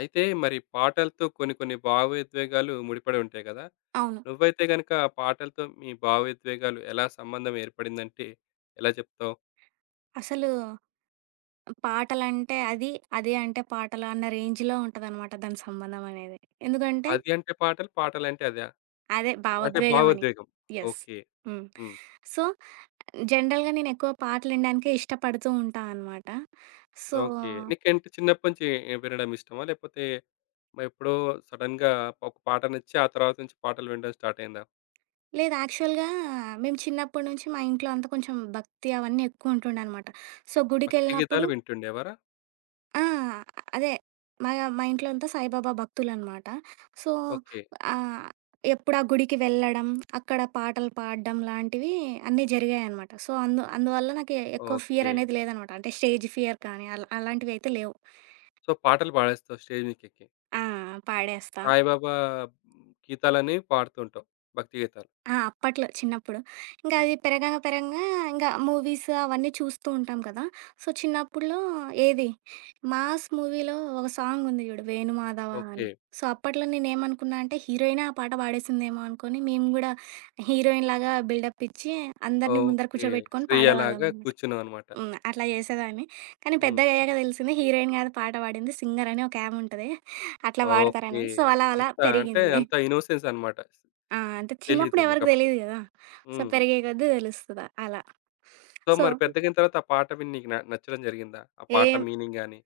అయితే మరి పాటలతో కొన్ని కొన్ని భావోద్వేగాలు ముడిపడి ఉంటాయి కదా! అవును. నువ్వైతే గనుక పాటలతో మీ భావోద్వేగాలు ఎలా సంబంధం ఏర్పడిందంటే ఎలా చెప్తావు? అసలు పాటలంటే అది, అదే అంటే పాటలు అన్న రేంజ్‌లో ఉంటదనమాట దాని సంబంధం అనేది. ఎందుకంటే 'అది' అంటే పాటలు, పాటలంటే అదా? అదే అంటే భావోద్వేగం అని. భావోద్వేగం. యెస్. ఓకే. హ్మ్. హ్మ్. సో, జనరల్‌గా నేనెక్కువ పాటలినడానికే ఇష్టపడుతూ ఉంటా అనమాట. So, okay. నీకేంటి చిన్నప్పటి నుంచి వినడం ఇష్టమా? లేకపోతే మరి ఎప్పుడో సడెన్‌గా ఒక పాట నచ్చి ఆ తర్వాత నుంచి పాటలు వినడం స్టార్ట్ అయిందా? లేదు యాక్చువల్‌గా మేము చిన్నప్పటి నుంచి మా ఇంట్లో అంతా కొంచెం భక్తి అవన్నీ ఎక్కువుంటుండనమాట. సో, భక్తి గుడికెళ్ళినప్పుడు గీతాలు వింటుండేవారా? ఆ! అదే. మా మా ఇంట్లో అంతా సాయిబాబా భక్తులనమాట. So, okay. ఆహ్, ఎప్పుడు ఆ గుడికి వెళ్ళడం, అక్కడ పాటలు పాడడం లాంటివి అన్నీ జరిగాయనమాట. సో, అందువల్ల నాకు ఎక్కువ ఓకే. ఫియర్ అనేది లేదనమాట. అంటే స్టేజ్ ఫియర్ కానీ అలాంటివైతే లేవు. సో, పాటలు పాడేస్తావు స్టేజ్ మీదకెక్కి. ఆ! పాడేస్తా. సాయిబాబా గీతాలని పాడుతుంటాం. భక్తి గీతాలు. ఆ! అప్పట్లో చిన్నప్పుడు. ఇంకా అది పెరగంగా, పెరగంగా ఇంకా మూవీస్ అవన్నీ చూస్తూ ఉంటాం కదా! సో, చిన్నప్పుడులో ఏది 'మాస్' మూవీలో ఒక సాంగ్ ఉంది చూడు 'వేణుమాధవ' ఓకే. అని. సో, అప్పట్లో నేనేమనుకున్నా అంటే హీరోయినే ఆ పాట పాడేసిందేమో అనుకోని మేము గూడా హీరోయిన్ లాగా బిల్డప్ ఇచ్చి అందరిని ముందర ఓకే. కూర్చోబెట్టుకొని 'శ్రేయ' లాగా పాడేవాళ్ళమనమాట. కూర్చున్నావనమాట. హ్మ్. అట్లా చేసేదాన్ని. కానీ హ్మ్. పెద్దగయ్యాక తెలిసింది హీరోయిన్ కాదు పాట పాడింది సింగర్ అని ఒక ఆమె ఉంటది. అట్లా ఓకే. పాడతారనేది. సో, అలా అలా అంతా అంటే పెరిగింది. అంత ఇన్నోసెన్స్ అనమాట. ఆ! అంటే తెలీదు చిన్నప్పుడు ఎవరికీ నీకప్పుడు. తెలీదు గదా! సో, హ్మ్. పెరిగే కొద్దీ తెలుస్తదా అలా. సో, సో, మరి పెద్దగయిన తర్వాత ఆ పాట విని నీకు నచ్చడం జరిగిందా? ఆ పాట ఏం మీనింగ్ గాని,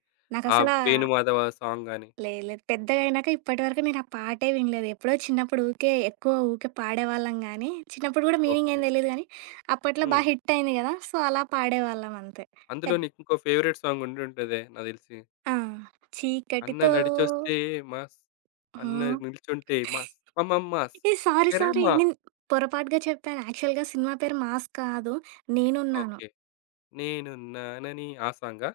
ఆ నాకసలా 'వేణుమాధవ' సాంగ్ గాని? లేదు, లేదు. పెద్దగయినాక ఇప్పటి వరకు నేను ఆ పాటే వినలేదు. ఎప్పుడో చిన్నప్పుడు ఊకే ఎక్కువ ఊకే పాడేవాళ్ళం గానీ, చిన్నప్పుడు గూడా మీనింగ్ ఏం ఓకే. తెలీదు గానీ, అప్పట్లో బా హ్మ్. హిట్ అయింది గదా! సో, అలా పాడేవాళ్ళం అంతే. అందులో పెద్ నీకింకో ఫేవరెట్ సాంగ్ ఉండుంటదే నాకు తెలిసి. ఆ! 'అన్న చీకటితో నడిచొస్తే మాస్, అన్న హ్మ్. నిల్చుంటే మాస్, మమమ్మాస్, ఏ సారీ సారీ. ఎరమ్మా.' నేను పొరపాటుగా చెప్పాను. యాక్చువల్‌గా సినిమా పేరు 'మాస్' కాదు. 'నేనున్నాను.' ఓకే. నేనున్నానని ఆ సాంగా?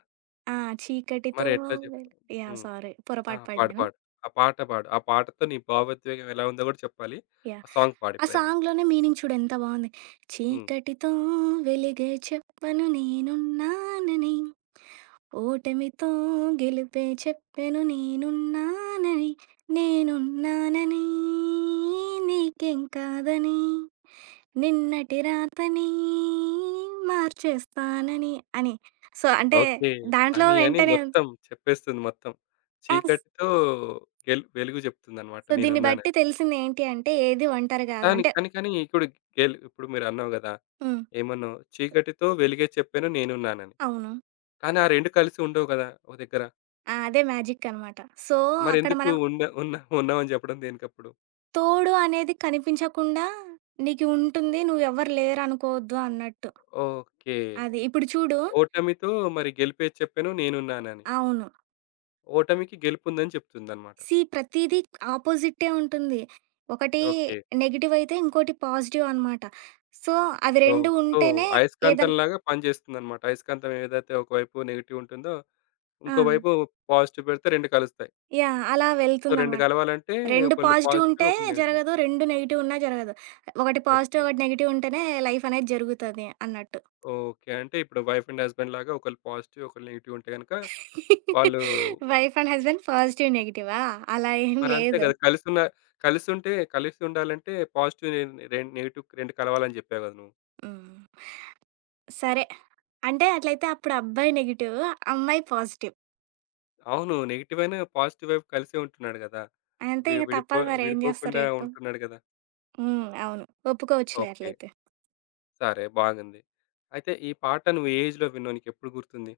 ఆ! 'చీకటితో మరి ఎట్లా చెప్పు? Well' yeah! హ్మ్. సారీ ఆ! పొరపాటు పాడు, పడినాను. పాడు. ఆ పాట పాడు. ఆ పాటతో నీ భావోద్వేగం ఎలా ఉందో గూడా చెప్పాలి. యాహ్! ఆ సాంగ్ ఆ పాడిప్పుడైతే. సాంగ్‌లోనే మీనింగ్ చూడు ఎంత బావుంది. హ్మ్. చీకటితో వెలిగే చెప్పను నేనున్నానని, ఓటమితో గెలుపే చెప్పెను నేనున్నానని, నేనున్నానని, నీకేం కాదని, నిన్నటి రాతని మార్చేస్తానని అని. సో, అంటే ఓకే. దాంట్లో అని అని వెంటనే మొత్తం చెప్పేస్తుంది మొత్తం. ఆ! చీకటితో గెల్ వెలుగు జెప్తుందనమాట సో, దీన్ని నేనున్నానని. బట్టి తెలిసిందేంటి అంటే, ఏది ఒంటరి గాదు. కానీ, అంటే కానీ, కానీ ఇప్పుడు గెల్ ఇప్పుడు మీరన్నావు గదా! హ్మ్. ఏమన్నావు? చీకటితో వెలుగే చెప్పాను నేనున్నానని. అవును. కానీ ఆ 2 కలిసి ఉండవు గదా! ఒక దగ్గర. ఆ! అదే మ్యాజిక్కనమాట. సో, అక్కడ మరెందుకు మనం ఉన్న ఉన్న ఉన్నామని జెప్పడం దేనికప్పుడు? తోడు అనేది కనిపించకుండా నీకు ఉంటుంది. నువ్వెవ్వరు లేరనుకోవద్దు అన్నట్టు. ఓకే. అది. ఇప్పుడు చూడు ఓటమితో మరి గెలిపే చెప్పాను నేనున్నానని. అవును. ఓటమికి గెలుపుందని చెప్తుందన్నమాట. సీ ప్రతీదీ ఆపోజిట్టే ఉంటుంది. ఒకటి ఓకే. నెగెటివ్ అయితే, ఇంకోటి పాజిటివ్ అనమాట. సో, అవి ఓహ్! 2 సో, ఉంటేనే ఏదన్ అయస్కాంతంలాగా పనిచేస్తుందన్నమాట. అయస్కాంతం ఏదైతే ఒకవైపు నెగెటివ్ ఉంటుందో, ఆ! ఇంకోవైపు పాజిటివ్ పెడితే 2 కలుస్తాయి. యాహ్! అలా సో, 2 వెళ్తుందనమాట. కలవాలంటే 2 ఒకళ్ళు పాజిటివ్ పాజిటివ్, ఉంటే ఒకళ్ళు నెగెటివ్. జరగదు. 2 నెగెటివ్ ఉన్నా జరగదు. ఒకటి ఓకే. పాజిటివ్, ఒకటి నెగెటివ్ ఉంటేనే లైఫ్ అనేది జరుగుతది అన్నట్టు. ఓకే. అంటే ఇప్పుడు వైఫ్ అండ్ హస్బాండ్ లాగా ఒకళ్ళు పాజిటివ్, ఒకళ్ళు నెగెటివ్ ఉంటే గనుక వాళ్ళు వైఫ్ అండ్ హస్బెండ్ పాజిటివ్, నెగెటివా? అలా ఏం మరంతే లేదు. గదా! కలిసున్న కలిసుంటే కలిసి ఉంటే కలిసి ఉండాలంటే పాజిటివ్, నె రెం నెగెటివ్ 2 కలవాలని జెప్పావు గదా! నువ్వు. హ్మ్. సరే. అంటే అట్లయితే అప్పుడు అబ్బాయి నెగెటివ్, అమ్మాయి పాజిటివ్. అవును. నెగెటివ్ అయినా పాజిటివ్ వైపు కలిసే ఉంటున్నాడు గదా! అంతే వి ఇక విడిపో తప్పదు మరి ఏం జేస్తారు విడిపోకుండా చెప్పు? ఉంటున్నాడు గదా! హ్మ్. అవును. ఒప్పుకోవచ్చులే ఓకే. అట్లయితే. సరే బాగుంది. అయితే ఈ పాట నువ్వు ఏ ఏజ్‌లో విన్నావు? నీకెప్పుడు గుర్తుంది?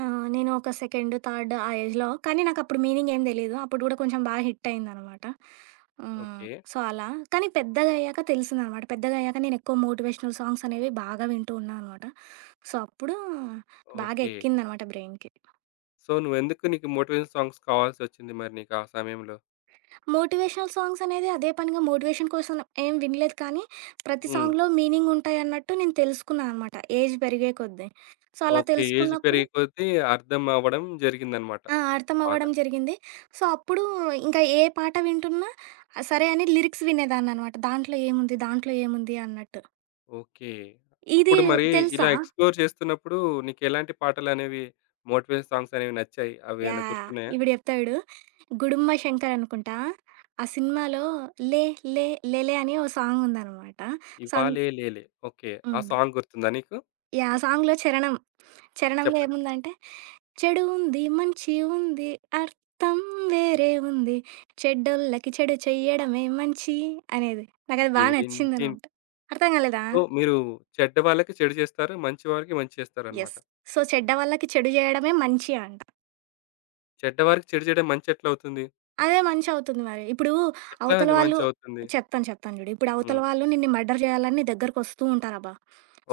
ఆ! నేను ఒక సెకండ్, థర్డ్ ఆ ఏజ్‌లో కానీ నాకప్పుడు మీనింగ్ ఏం తెలీదు. అప్పుడు గూడా కొంచెం బాగా హిట్ అయిందనమాట. హ్మ్. ఓకే. సో, అలా. కానీ పెద్దగయ్యాక తెలిసిందనమాట. పెద్దగయ్యాక నేనెక్కువ మోటివేషనల్ సాంగ్స్ అనేవి బాగా వింటూ ఉన్నా అనమాట. సో, అప్పుడు బాగా ఓకే. ఎక్కిందనమాట బ్రెయిన్‌కి. సో, నువ్వెందుకు నీకు మోటివేషన్ సాంగ్స్ కావాల్సొచ్చింది మరి నీకు ఆ సమయంలో? మోటివేషనల్ సాంగ్స్ అనేది అదే పనిగా మోటివేషన్ కోసం ఏం వినలేదు కానీ, ప్రతి హ్మ్. సాంగ్‌లో మీనింగ్ ఉంటాయన్నట్టు నేను తెలుసుకున్నా అనమాట ఏజ్ పెరిగే కొద్దీ. సో, అలా ఓకే. ఏజ్ తెలుసుకున్నప్పుడు పెరిగే కొద్దీ అర్థం అవ్వడం జరిగిందనమాట ఆ! బాగా. అర్థమవ్వడం జరిగింది. సో, అప్పుడు ఇంకా ఏ పాట వింటున్నా సరే అని లిరిక్స్ వినేదాన్ననమాట. దాంట్లో ఏముంది, దాంట్లో ఏముంది అన్నట్టు. ఓకే. ఇది అప్పుడు మరి ఇలా తెలుసా? ఎక్స్‌ప్లోర్ చేస్తున్నప్పుడు నీకెలాంటి పాటలనేవి మోటివేషన్ సాంగ్స్ అనేవి నచ్చాయి? అవేమైనా యాహ్! గుర్తున్నాయా? ఇప్పుడు చెప్తా చూడు. 'గుడుంబ శంకర్' అనుకుంటా. ఆ సినిమాలో 'లే లే లేలే' అని ఓ సాంగుందనమాట. సం 'ఇవ్వాలే లేలే' ఓకే. ఆ హ్మ్. సాంగ్ గుర్తుందా నీకు? యాహ్! ఆ సాంగ్‌లో చరణంలో చెప్పండి. ఏముందంటే, చెడు ఉంది, మంచి ఉంది, అర్థం వేరే ఉంది, చెడ్డోళ్ళకి చెడు చెయ్యడమే మంచి అనేది. నాకది బా టిడింటింతో నచ్చిందనమాట. అర్థం కాలేదా? మీరు చెడ్డ వాళ్ళకి చెడు చేస్తారు. మంచి వారికి మంచి చేస్తారన్నమాట. యెస్. సో, చెడ్డ వాళ్ళకి చెడు జేయడమే మంచి అంట. చెడ్డ వారికి చెడు చేయడం మంచి ఎట్లా అవుతుంది? అదే మంచవుతుంది మరి. ఇప్పుడు ఎట్లా అవతల వాళ్ళు మంచి అవుతుంది? చెప్తాను, చెప్తాను జూడు. ఇప్పుడు అవతల హ్మ్. వాళ్ళు నిన్ను మర్డర్ జేయాలని నీ దగ్గరకొస్తూ ఉంటారబ్బా!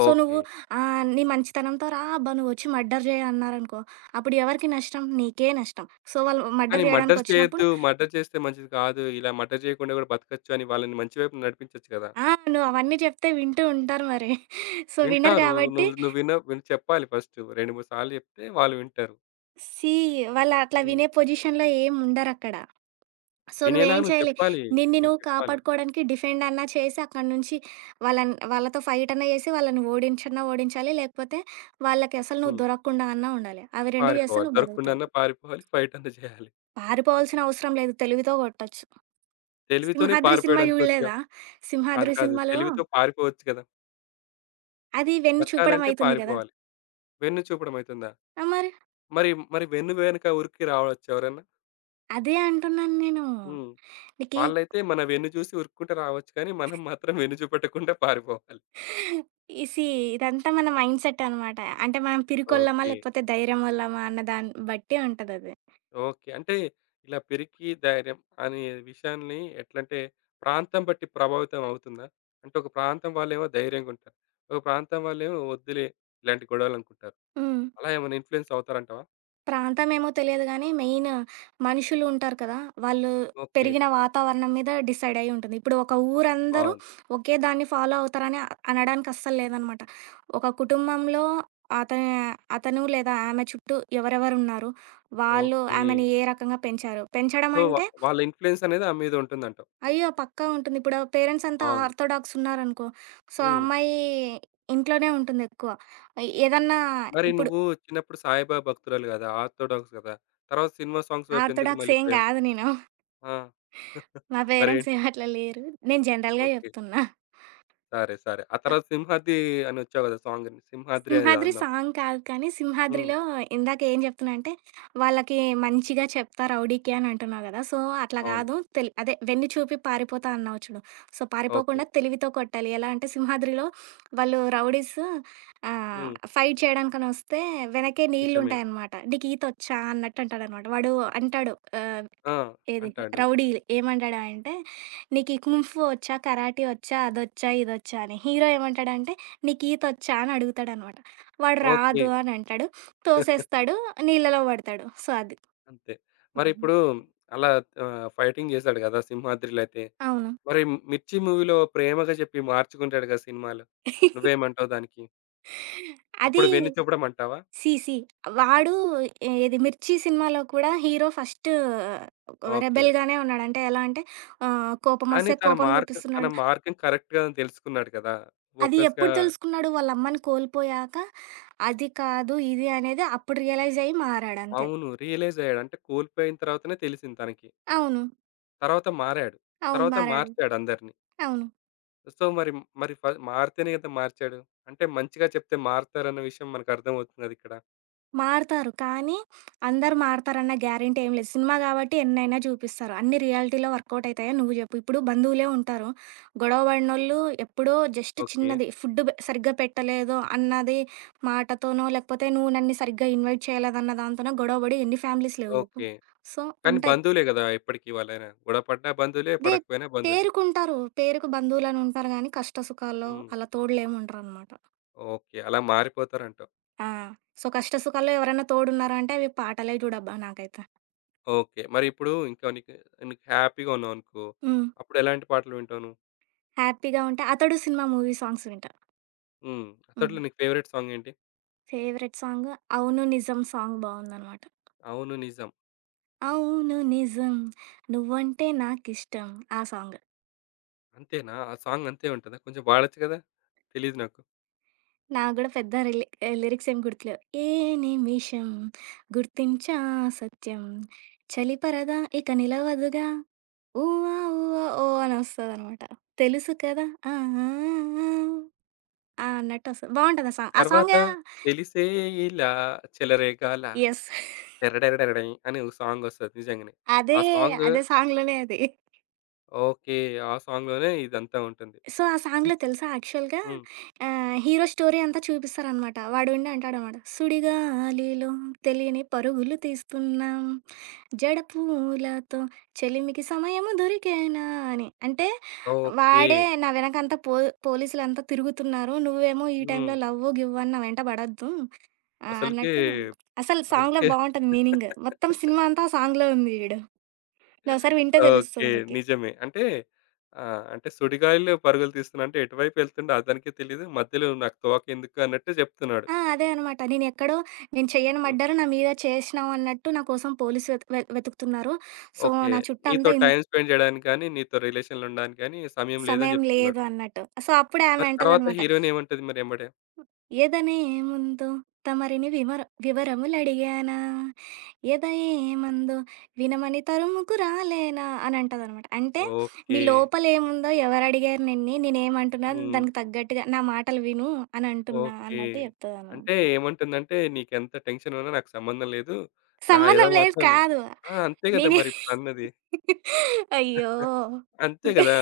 సో, నువ్వు ఓకే. నీ మంచితనంతో "రా అబ్బా! నువ్వొచ్చి మర్డర్ జేయి" అన్నారనుకో, అప్పుడు ఎవరికి నష్టం? నీకే నష్టం. సో, వాళ్ళు కానీ మర్డర్ మర్డర్ జేయడానికొచ్చినప్పుడు చేయొద్దు. మర్డర్ చేస్తే మంచిది కాదు. ఇలా మర్డర్ చేయకుండా కూడా బతకచ్చు అని వాళ్ళని మంచి వైపు నడిపించొచ్చు కదా! ఆ! నువ్వవన్నీ చెప్తే వింటూ ఉంటారు మరి. సో, వినరు వింటారు. కాబట్టి నువ్వు నువ్వు విను చెప్పాలి ఫస్ట్. 2, 3 సార్లు చెప్తే వాళ్ళు వింటారు. సీ వాళ్ళట్లా హ్మ్. వినే పొజిషన్‌లో ఏముండరక్కడ. సో, వినేలాగా నువ్వేం నువ్వు చేయాలి, చెప్పాలి. నిన్ని నువ్వు నువ్వు చెప్పాలి. కాపాడుకోవడానికి డిఫెండ్ అన్నా చేసి, అక్కడి నుంచి వాళ్ళన్ వాళ్ళతో ఫైటన్నా చేసి, వాళ్ళని ఓడించన్నా ఓడించాలి, లేకపోతే వాళ్ళకి అసలు నువ్వు హ్మ్. దొరకకుండా అన్నా ఉండాలి. అవి 2 చేస్తే పారిపోవాలి. నువ్వు బతుకుతావు. దొరకకుండాన్నా పారిపోవాలి. ఫైట్ అన్నా చేయాలి. పారిపోవాల్సిన అవసరం లేదు, తెలివితో కొట్టొచ్చు. తెలివితోనే సింహాద్రి సినిమా పారిపోయాడనుకోవచ్చుగా. చూడలేదా? కాదు సింహాద్రి కాదు. సినిమాలో తెలివితో పారిపోవచ్చు కదా! అది వెన్ను చూపడం బ్రతకాలంటే అయితుంది కదా! పారిపోవాలి. వెన్ను చూపడం అయితుందా? ఆ! మరి. మరి మరి వెన్ను వెనక ఉరికి రావచ్చా ఎవరన్నా? అదే అంటున్నాను నేను. హ్మ్. నీకి వాళ్ళైతే మన వెన్ను చూసి ఉరుక్కుంట రావచ్చు కానీ, మనం మాత్రం వెన్ను చూపెట్టకుండా పారిపోవాలి. ఈ సీ ఇదంతా మన మైండ్‌సెట్ అనమాట. అంటే మనం పిరికొల్లమా, ఓకే. లేకపోతే ధైర్యమోళ్ళమా అన్న దాన్ని బట్టి ఉంటదది. ఓకే. అంటే ఇలా పిరికి, ధైర్యం అనే విషయాన్ని ఎట్లంటే ప్రాంతం బట్టి ప్రభావితం అవుతుందా? అంటే ఒక ప్రాంతం వాళ్ళేమో ధైర్యంగుంటారు. ఒక ప్రాంతం వాళ్ళేమో వద్దులే ఇలాంటి గొడవలనుకుంటారు. హ్మ్. అలా ఏమైనా ఇన్‌ఫ్లూయెన్స్ అవుతారంటావా? ప్రాంతమేమో తెలియదు గానీ, మెయిన్ మనుషులు ఉంటారు కదా! వాళ్ళు ఓకే. పెరిగిన వాతావరణం మీద డిసైడ్ అయ్యి ఉంటుంది. ఇప్పుడు ఒక ఊరందరూ బావుంది. ఒకే దాన్ని ఫాలో అవుతారని అ- అనడానికి అస్సలు లేదనమాట. ఒక కుటుంబంలో అతని అతను లేదా ఆమె చుట్టూ ఎవరెవరున్నారు? వాళ్ళు ఓకే. ఆమెని ఏ రకంగా పెంచారు? పెంచడం సో, అంటే వాళ్ళ ఇన్‌ఫ్లూయన్స్ అనేది ఆమె మీద ఉంటుందంటావు. అయ్యో! పక్కా ఉంటుంది. ఇప్పుడు పేరెంట్స్ అంతా బావుంది. ఆర్థోడాక్స్ ఉన్నారనుకో, సో, ఆ హ్మ్. అమ్మాయి ఇంట్లోనే ఉంటుందెక్కువ. ఏదన్నా మరి ఇప్పుడు నువ్వు చిన్నప్పుడు సాయిబాబా భక్తురాలు గదా! ఆర్థోడాక్స్ గదా! తర్వాత సినిమా సాంగ్స్ వైపు ఎందుకు ఆర్థోడాక్స్ ఏం మళ్ళిపోయావు? గాదు నేను. ఆ! మా పేరెంట్స్ మరేంటి? ఏం అట్లా లేరు. నేను జనరల్‌గా ఓకే. జెప్తున్నా. సరే. సరే. ఆ తర్వాత 'సింహాద్రి' అని వచ్చావు గదా! సాంగ్ 'సింహాద్రి' అని సింహాద్రి అన్నావు. సాంగ్ కాదు కానీ, హ్మ్. సింహాద్రిలో ఇందాక ఏం జెప్తున్నా అంటే, వాళ్ళకి మంచిగా చెప్తా రౌడీకి అని అంటున్నావు గదా! సో, అట్లా అవును. గాదు తెలి అదే వెన్ను చూపి పారిపోతా అన్నావు చూడు. So, okay. పారిపోకుండా తెలివితో కొట్టాలి. ఎలా అంటే సింహాద్రిలో వాళ్ళు రౌడీస్ హ్మ్. ఫైట్ చేయడానికనొస్తే వెనకే నిజమే. నీళ్లుంటాయన్నమాట. "నీకు ఈతొచ్చా" అన్నట్టు అంటాడన్నమాట. వాడు అంటాడు ఆహ్ ఆ! ఏది? అంటాడు. 'రౌడీ' ఏమంటాడంటే, "నీకీ కుంఫు ఒచ్చా? కరాటీ ఒచ్చా? అదొచ్చా? ఇదొచ్చా?" అని. హీరో ఏమంటాడంటే, "నీకు ఈతొచ్చా?" అని అడుగుతాడనమాట. వాడు ఓకే. రాదు అని అంటాడు. తోసేస్తాడు, నీళ్ళలో పడతాడు. సో, అది. అంతే. అవునా? మరిప్పుడు అలా ఫైటింగ్ చేసాడు గదా! 'సింహాద్రి'లో అయితే. అవును. మరి 'మిర్చి' మూవీలో ప్రేమగా చెప్పి మార్చుకుంటాడు గదా! సినిమాలో. నువ్వేమంటావు దానికి? అది అప్పుడు వెన్ను చూపడం అంటావా? See see. వాడు ఏది 'మిర్చి' సినిమాలో కూడా హీరో ఫస్ట్ ఓకే. రెబెల్‌గానే ఉన్నాడు. అంటే ఎలా అంటే కానీ కోపమొస్తే తన కోపం మార్క్ తన చూపిస్తున్నాడు. మార్గం కరెక్ట్‌గా తెలుసుకున్నాడు కదా! అది ఫోకస్‌గా ఎప్పుడు తెలుసుకున్నాడు? వాళ్ళ అమ్మని కోల్పోయాక, అది కాదు, ఇది అనేది అప్పుడు రియలైజ్ అయ్యి మారాడంతే. అవును. రియలైజ్ అయ్యాడు. అంటే కోల్పోయిన తర్వాతనే తెలిసింది తనకి. అవును. తర్వాత మారాడు. అవును. తర్వాత మారాడు. మార్చాడు అందరిని. అవును. సో, మరి మరి ఫ మారితేనే కదా మార్చాడు. అంటే మంచిగా చెప్తే మారుతారన్న విషయం మనకర్థమవుతున్నదిక్కడ. మారతారు. కానీ అందరూ మారతారన్న గ్యారంటీ ఏం లేదు. సినిమా గాబట్టి ఎన్నైనా చూపిస్తారు. అన్నీ రియాలిటీలో వర్కౌట్ అయితాయని నువ్వు జెప్పు. ఇప్పుడు బంధువులే ఉంటారు. గొడవ పడినోళ్ళు ఎప్పుడో జస్ట్ ఓకే. చిన్నది ఫుడ్ బె సరిగ్గా పెట్టలేదో అన్నది మాటతోనో, లేకపోతే నువ్వు నన్ను సరిగ్గా ఇన్వైట్ చేయలేదన్న దాంతోనో గొడవ పడి ఎన్ని ఫ్యామిలీస్ లేవు జెప్పు. ఓకే. సో, కానీ ఉంటాయి. బంధువులే గదా! ఎప్పటికి వాళ్ళైనా. గొడవ పడ్డా బంధువులే, అదే పడకపోయినా బంధువులే. పేరుకుంటారు. పేరుకు బంధువులనుంటారు గానీ, కష్ట సుఖాల్లో హ్మ్. అలా తోడులేమి ఉండరనమాట. ఓకే. అలా మారిపోతారంటావు. ఆ! సో, కష్ట సుఖాల్లో ఎవరైనా తోడున్నారా అంటే, అవి పాటలే జూడబ్బా నాకైతే. ఓకే. మరి ఇప్పుడు ఇంకా నీకు నీకు హ్యాపీగా ఉన్నావనుకో, హ్మ్. అప్పుడు ఎలాంటి పాటలు వింటావు నువ్వు? హ్యాపీగా ఉంటే 'అతడు' సినిమా మూవీ సాంగ్స్ వింటా. హ్మ్. హ్మ్. అతడిలో నీకు ఫేవరెట్ సాంగ్ ఏంటి? ఫేవరెట్ సాంగ్ 'అవును నిజం' సాంగ్ బావుందనమాట. 'అవును నిజం.' అవును నిజం నువ్వంటే నాకిష్టం ఆ సాంగ్. అంతేనా? ఆ సాంగ్ అంతే ఉంటదా? కొంచెం వాడొచ్చు కదా? తెలీదు నాకు. నాకు గూడా పెద్ద రిలి లిరిక్స్ ఏం గుర్తులేవు. ఏ నిమిషం గుర్తించా సత్యం చలి పరదా ఇక నిలవదుగా ఊఆ ఊఆ ఓ అని వస్తదనమాట. తెలుసు కదా! ఆ! ఆ! ఆ! ఆ! అన్నట్టొస్తది. బావుంటది ఆ సాంగ్. ఆ తర్వాత సాంగా తెలిసే ఇలా చెలరేగాల యెస్. టెర్రడెరడెరడై అని ఒక సాంగ్ వస్తది నిజంగానే. ఆ అదే. సాంగ్ అదే సాంగ్‌లోనే అది. ఓకే. ఆ సాంగ్‌లోనే ఇదంతా ఉంటుంది. సో, ఆ సాంగ్‌లో ఇస్ తెలుసా యాక్చువల్‌గా హ్మ్. హీరో స్టోరీ అంతా చూపిస్తారనమాట. వాడుండి అంటాడనమాట. "సుడిగాలిలో తెలియని పరుగులు తీస్తున్నాం, జడపూలతో చెలిమికి సమయము దొరికేనా" అని. అంటే ఓకే. వాడే నా వెనకంతా పో పోలీసులంతా తిరుగుతున్నారు. నువ్వేమో ఈ హ్మ్. టైంలో లవ్వు, గివ్వు అని నా వెంట పడొద్దు అసలకి అన్నట్టు అసలు సాంగ్‌లో అసలకి బావుంటది మీనింగ్. మొత్తం సినిమా అంతా ఆ సాంగ్‌లో ఉంది చూడు. నువ్వొకసారి వింటే ఓకే. తెలుస్తది నీకి. నిజమే. అంటే అంటే సుడిగాలిలో పరుగులు తీస్తున్నా అంటే ఎటువైపు వెళ్తుండో అతనికే తెలీదు. మధ్యలో నాకు తోకెందుకు అన్నట్టు చెప్తున్నాడు. ఆ! అదే అనమాట. నేనెక్కడో నేను చెయ్యని హ్మ్. మర్డర్ నా మీద చేసినావు అన్నట్టు నా కోసం పోలీసు వెతుకుతున్నారు. So, okay. నా నీతో చుట్టంతా ఇన్ టైమ్ స్పెండ్ చేయడానికి గాని, నీతో రిలేషన్‌లో ఉండడానికి గాని సమయం లేదని సమయం చెప్తున్నాడు. లేదు అన్నట్టు. సో, అప్పుడే ఆమె మరి తర్వాత అంటదనమాట. హీరోయిన్ ఏమంటది మరి ఎమ్మటే? ఎదనేముందో తమరిని వివర వివరములడిగానా? ఎద ఏమందో వినమని తరుముకు రాలేనా? అని అంటదనమాట. అంటే నీ ఓకే. లోపలేముందో ఎవరడిగారు నిన్ని? నేనేమంటున్నాను హ్మ్. దానికి తగ్గట్టుగా నా మాటలు విను అని అంటున్నా ఓకే. అన్నట్టు చెప్తదనమాట. అంటే ఏమంటుందంటే నీకెంత టెన్షన్ ఉన్నా నాకు సంబంధం లేదు. నా ఏదో సంబంధం లేదు మాత్రం నువ్వు కాదు. ఆ! అంతే కదా! నేనే మరి ఇప్పుడన్నది. అయ్యో! అంతే గదా!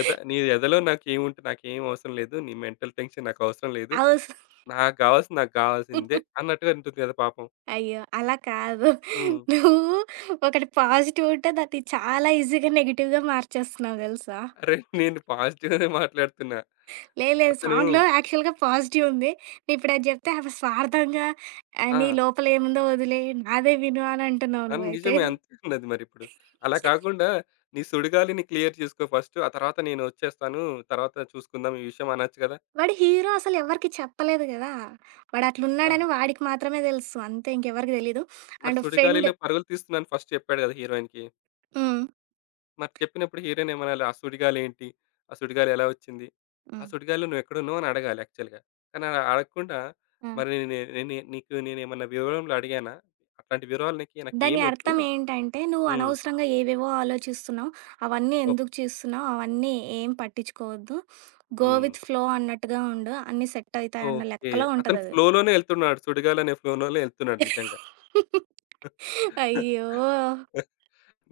ఎద నీ ఎదలో నాకేముంటే నాకేం అవసరం లేదు. నీ మెంటల్ టెన్షన్ నాకవసరం లేదు. అవుస్ నాకు గావాల్సింది నాకు గావాల్సిందే అన్నట్టుగా ఉంటుంది గదా పాపం. అయ్యో! అలా కాదు. హ్మ్. నువ్వు ఒకటి పాజిటివ్ ఉంటే దాన్ని చాలా ఈజీగా నెగెటివ్‌గా మార్చేస్తున్నావు తెలుసా? అరే! నేను పాజిటివ్‌గానే మాట్లాడుతున్నా. లేదు లేదు. అతను సాంగ్‌లో యాక్చువల్‌గా పాజిటివ్ ఉంది. నువ్వు ఇప్పుడది చెప్తే ఆమె స్వార్థంగా ఆ! నీ లోపల ఏముందో వదిలేయి నాదే విను అని అంటున్నావు నువ్వైతే. నిజమే అంతే అన్నది మరిప్పుడు. అలా కాకుండా నీ సుడిగాలిని క్లియర్ చేసుకో ఫస్ట్. ఆ తర్వాత నేనొచ్చేస్తాను. తర్వాత చూసుకుందాం ఈ విషయం అనొచ్చు గదా! వాడు హీరో అసలు ఎవరికీ చెప్పలేదు గదా! వాడు ఆ! అట్లున్నాడని వాడికి మాత్రమే తెలుసు. అంతే ఇంకెవరికీ తెలీదు. మరి అండ్ ఫ్రెండ్ సుడిగాలిలో పరుగులు తీస్తున్నాను ఫస్ట్ చెప్పాడు గదా హీరోయిన్‌కి. హ్మ్. మరి చెప్పినప్పుడు హీరోయిన్ ఏమనాలి? ఆ సుడిగాలేంటి? ఆ సుడిగాలి ఎలా వచ్చింది? ఆ హ్మ్. సుడిగాలిలో నువ్వెక్కడున్నావు అని అడగాలి యాక్చువల్‌గా. కానీ అలా అడగకుండా ఆ! మరి నే నే నీకు నేనేమన్నా వివరంలు అడిగానా? అట్లాంటి వివరాలు నీకి దాని నాకేమొద్దు. అర్థం ఏంటంటే, నువ్వు హ్మ్. అనవసరంగా ఏవేవో ఆలోచిస్తున్నావు. అవన్నీ ఓకే. ఎందుకు చేస్తున్నావు? అవన్నీ ఏం పట్టించుకోవద్దు. గో హ్మ్. విత్ ఫ్లో అన్నట్టుగా ఉండు. అన్నీ సెట్ అయితాయన్న ఓకే. లెక్కలో అతను ఉంటదది. ఫ్లోలోనే ఎళ్తున్నాడు. సుడిగాలనే ఫ్లోలోనే ఎళ్తున్నాడు నిజంగా. అయ్యో!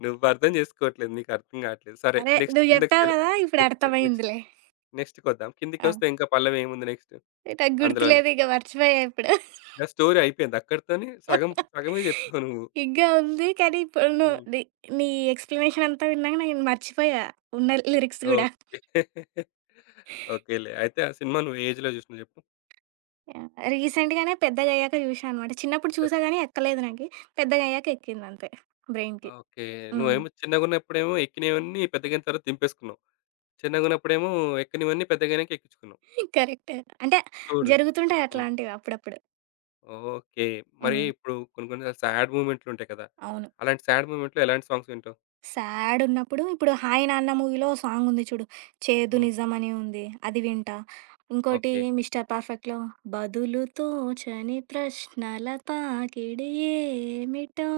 నువ్వర్థం చేసుకోవట్లేదు. నీకర్థం కావట్లేదు. సరే అరే! నెక్స్ట్ నువ్వు కిందకి జెప్పావు గదా! ఇప్పుడు నెక్స్ట్ నెక్స్ట్ అర్థమైందిలే. నెక్స్ట్‌కొద్దాం. ఆ! కిందకొస్తే ఇంకా పల్లవేముంది నెక్స్ట్ నాకు అందులోనే? గుర్తులేదు ఇక మర్చిపోయా ఇప్పుడు. నా స్టోరీ అయిపోయింది. అక్కడితోని సగం సగమే జెప్పావు నువ్వు. ఇంకా ఉంది. కానీ ఇప్పుడు నువ్వు హ్మ్. నీ నీ ఎక్స్‌ప్లనేషన్ అంతా విన్నాక నేను మర్చిపోయా ఉన్న లిరిక్స్ ఓకే. గూడా. ఓకేలే. అయితే ఆ సినిమా నువ్వు ఏ ఏజ్‌లో జూసినవు జెప్పు? యాహ్! రీసెంట్‌గానే పెద్దగయ్యాక చూశా అనమాట. చిన్నప్పుడు పెద్ చూసా గానీ ఎక్కలేదు నాకి. పెద్దగయ్యాక ఎక్కిందంతే బ్రెయిన్‌కి. ఓకే. హ్మ్. నువ్వేమో చిన్నగున్నప్పుడేమో ఎక్కినవన్నీ పెద్దగయిన తర్వాత దింపేసుకున్నావు. చిన్నగున్నప్పుడేమో ఎక్కనివన్నీ పెద్దగయినాక ఎక్కించుకున్నావు. కరెక్ట్. అంటే చూడు. జరుగుతుంటాయి హ్మ్. అట్లాంటివి అప్పుడప్పుడు. ఓకే. మరి హ్మ్. ఇప్పుడు కొన్ని కొన్ని సార్లు సాడ్ మూమెంట్లుంటాయి కదా! అవును. అలాంటి సాడ్ మూమెంట్‌లో ఎలాంటి సాంగ్స్ వింటావు? సాడున్నప్పుడు ఇప్పుడు 'హాయ్ నాన్న' మూవీలో సాంగుంది చూడు. 'చేదు హ్మ్. నిజం' అని ఉంది. అది వింటా. ఇంకోటి ఓకే. 'మిస్టర్ పర్ఫెక్ట్‌లో' బదులు తోచని ప్రశ్నల తాకిడి ఏమిటో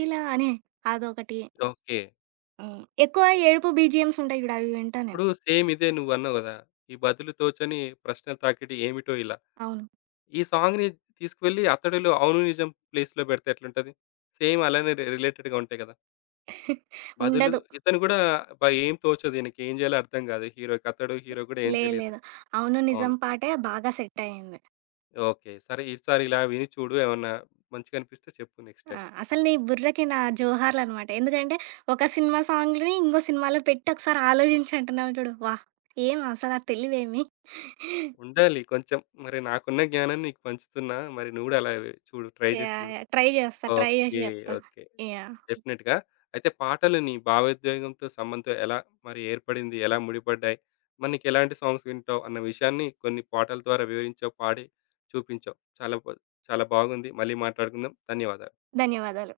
ఇలా అని అదొకటి. ఓకే. హ్మ్. ఎక్కువ ఏడుపు బీజీఎమ్స్ ఉంటాయి చూడు అవి వింటా ఇప్పుడు నేను. సేమ్ ఇదే నువ్వన్నావు గదా! ఈ బదులు తోచని ప్రశ్నల తాకిడి ఏమిటో ఇలా. అవును. ఈ సాంగ్‌ని తీసుకువెళ్ళి అతడులో 'అవును నిజం' ప్లేస్‌లో పెడితే ఎట్లుంటది? సేమ్ అలానే రిలేటెడ్‌గా ఉంటాయి కదా! బదులు ఉండదు. ఇతను గూడా అబ్బా! ఏం తోచదు ఈయనకి ఏం చేయాలో అర్థం కాదు హీరోకి. అతడు హీరో గూడా ఏం లే తెలీదు. లేదు. 'అవును అవును. నిజం' పాటే బాగా సెట్టయింది. ఓకే. సరే ఈసారి ఇలా విని చూడు. ఏమన్నా మంచిగా అనిపిస్తే చెప్పు నెక్స్ట్ ఆ! టైమ్. అసలు నీ బుర్రకి నా జోహార్లనమాట. ఎందుకంటే, ఒక సినిమా సాంగ్‌ని ఇంకో సినిమాలో పెట్టి ఒకసారి ఆలోచించి అంటున్నావు చూడు. వాహ్! ఏమి అసలు ఆ తెలివేమి? ఉండాలి కొంచెం. మరి నాకున్న జ్ఞానాన్ని నీకు పంచుతున్నా. మరి నువ్వు గూడా అలా చూడు ట్రై చేసి యాహ్! చూడు. యాహ్! ట్రై చేస్తా. ట్రై చేసి ఓకే. చెప్తా. ఓకే. యాహ్! డెఫినెట్‌గా. అయితే పాటలు నీ భావోద్వేగంతో సంబంధం ఎలా మరి ఏర్పడింది? ఎలా ముడిపడ్డాయి? మరి నీకెలాంటి సాంగ్స్ వింటావు? అన్న విషయాన్ని కొన్ని పాటల ద్వారా వివరించావు, పాడి చూపించావు. చాలా బాగుంది. మళ్ళీ మాట్లాడుకుందాం. ధన్యవాదాలు. ధన్యవాదాలు.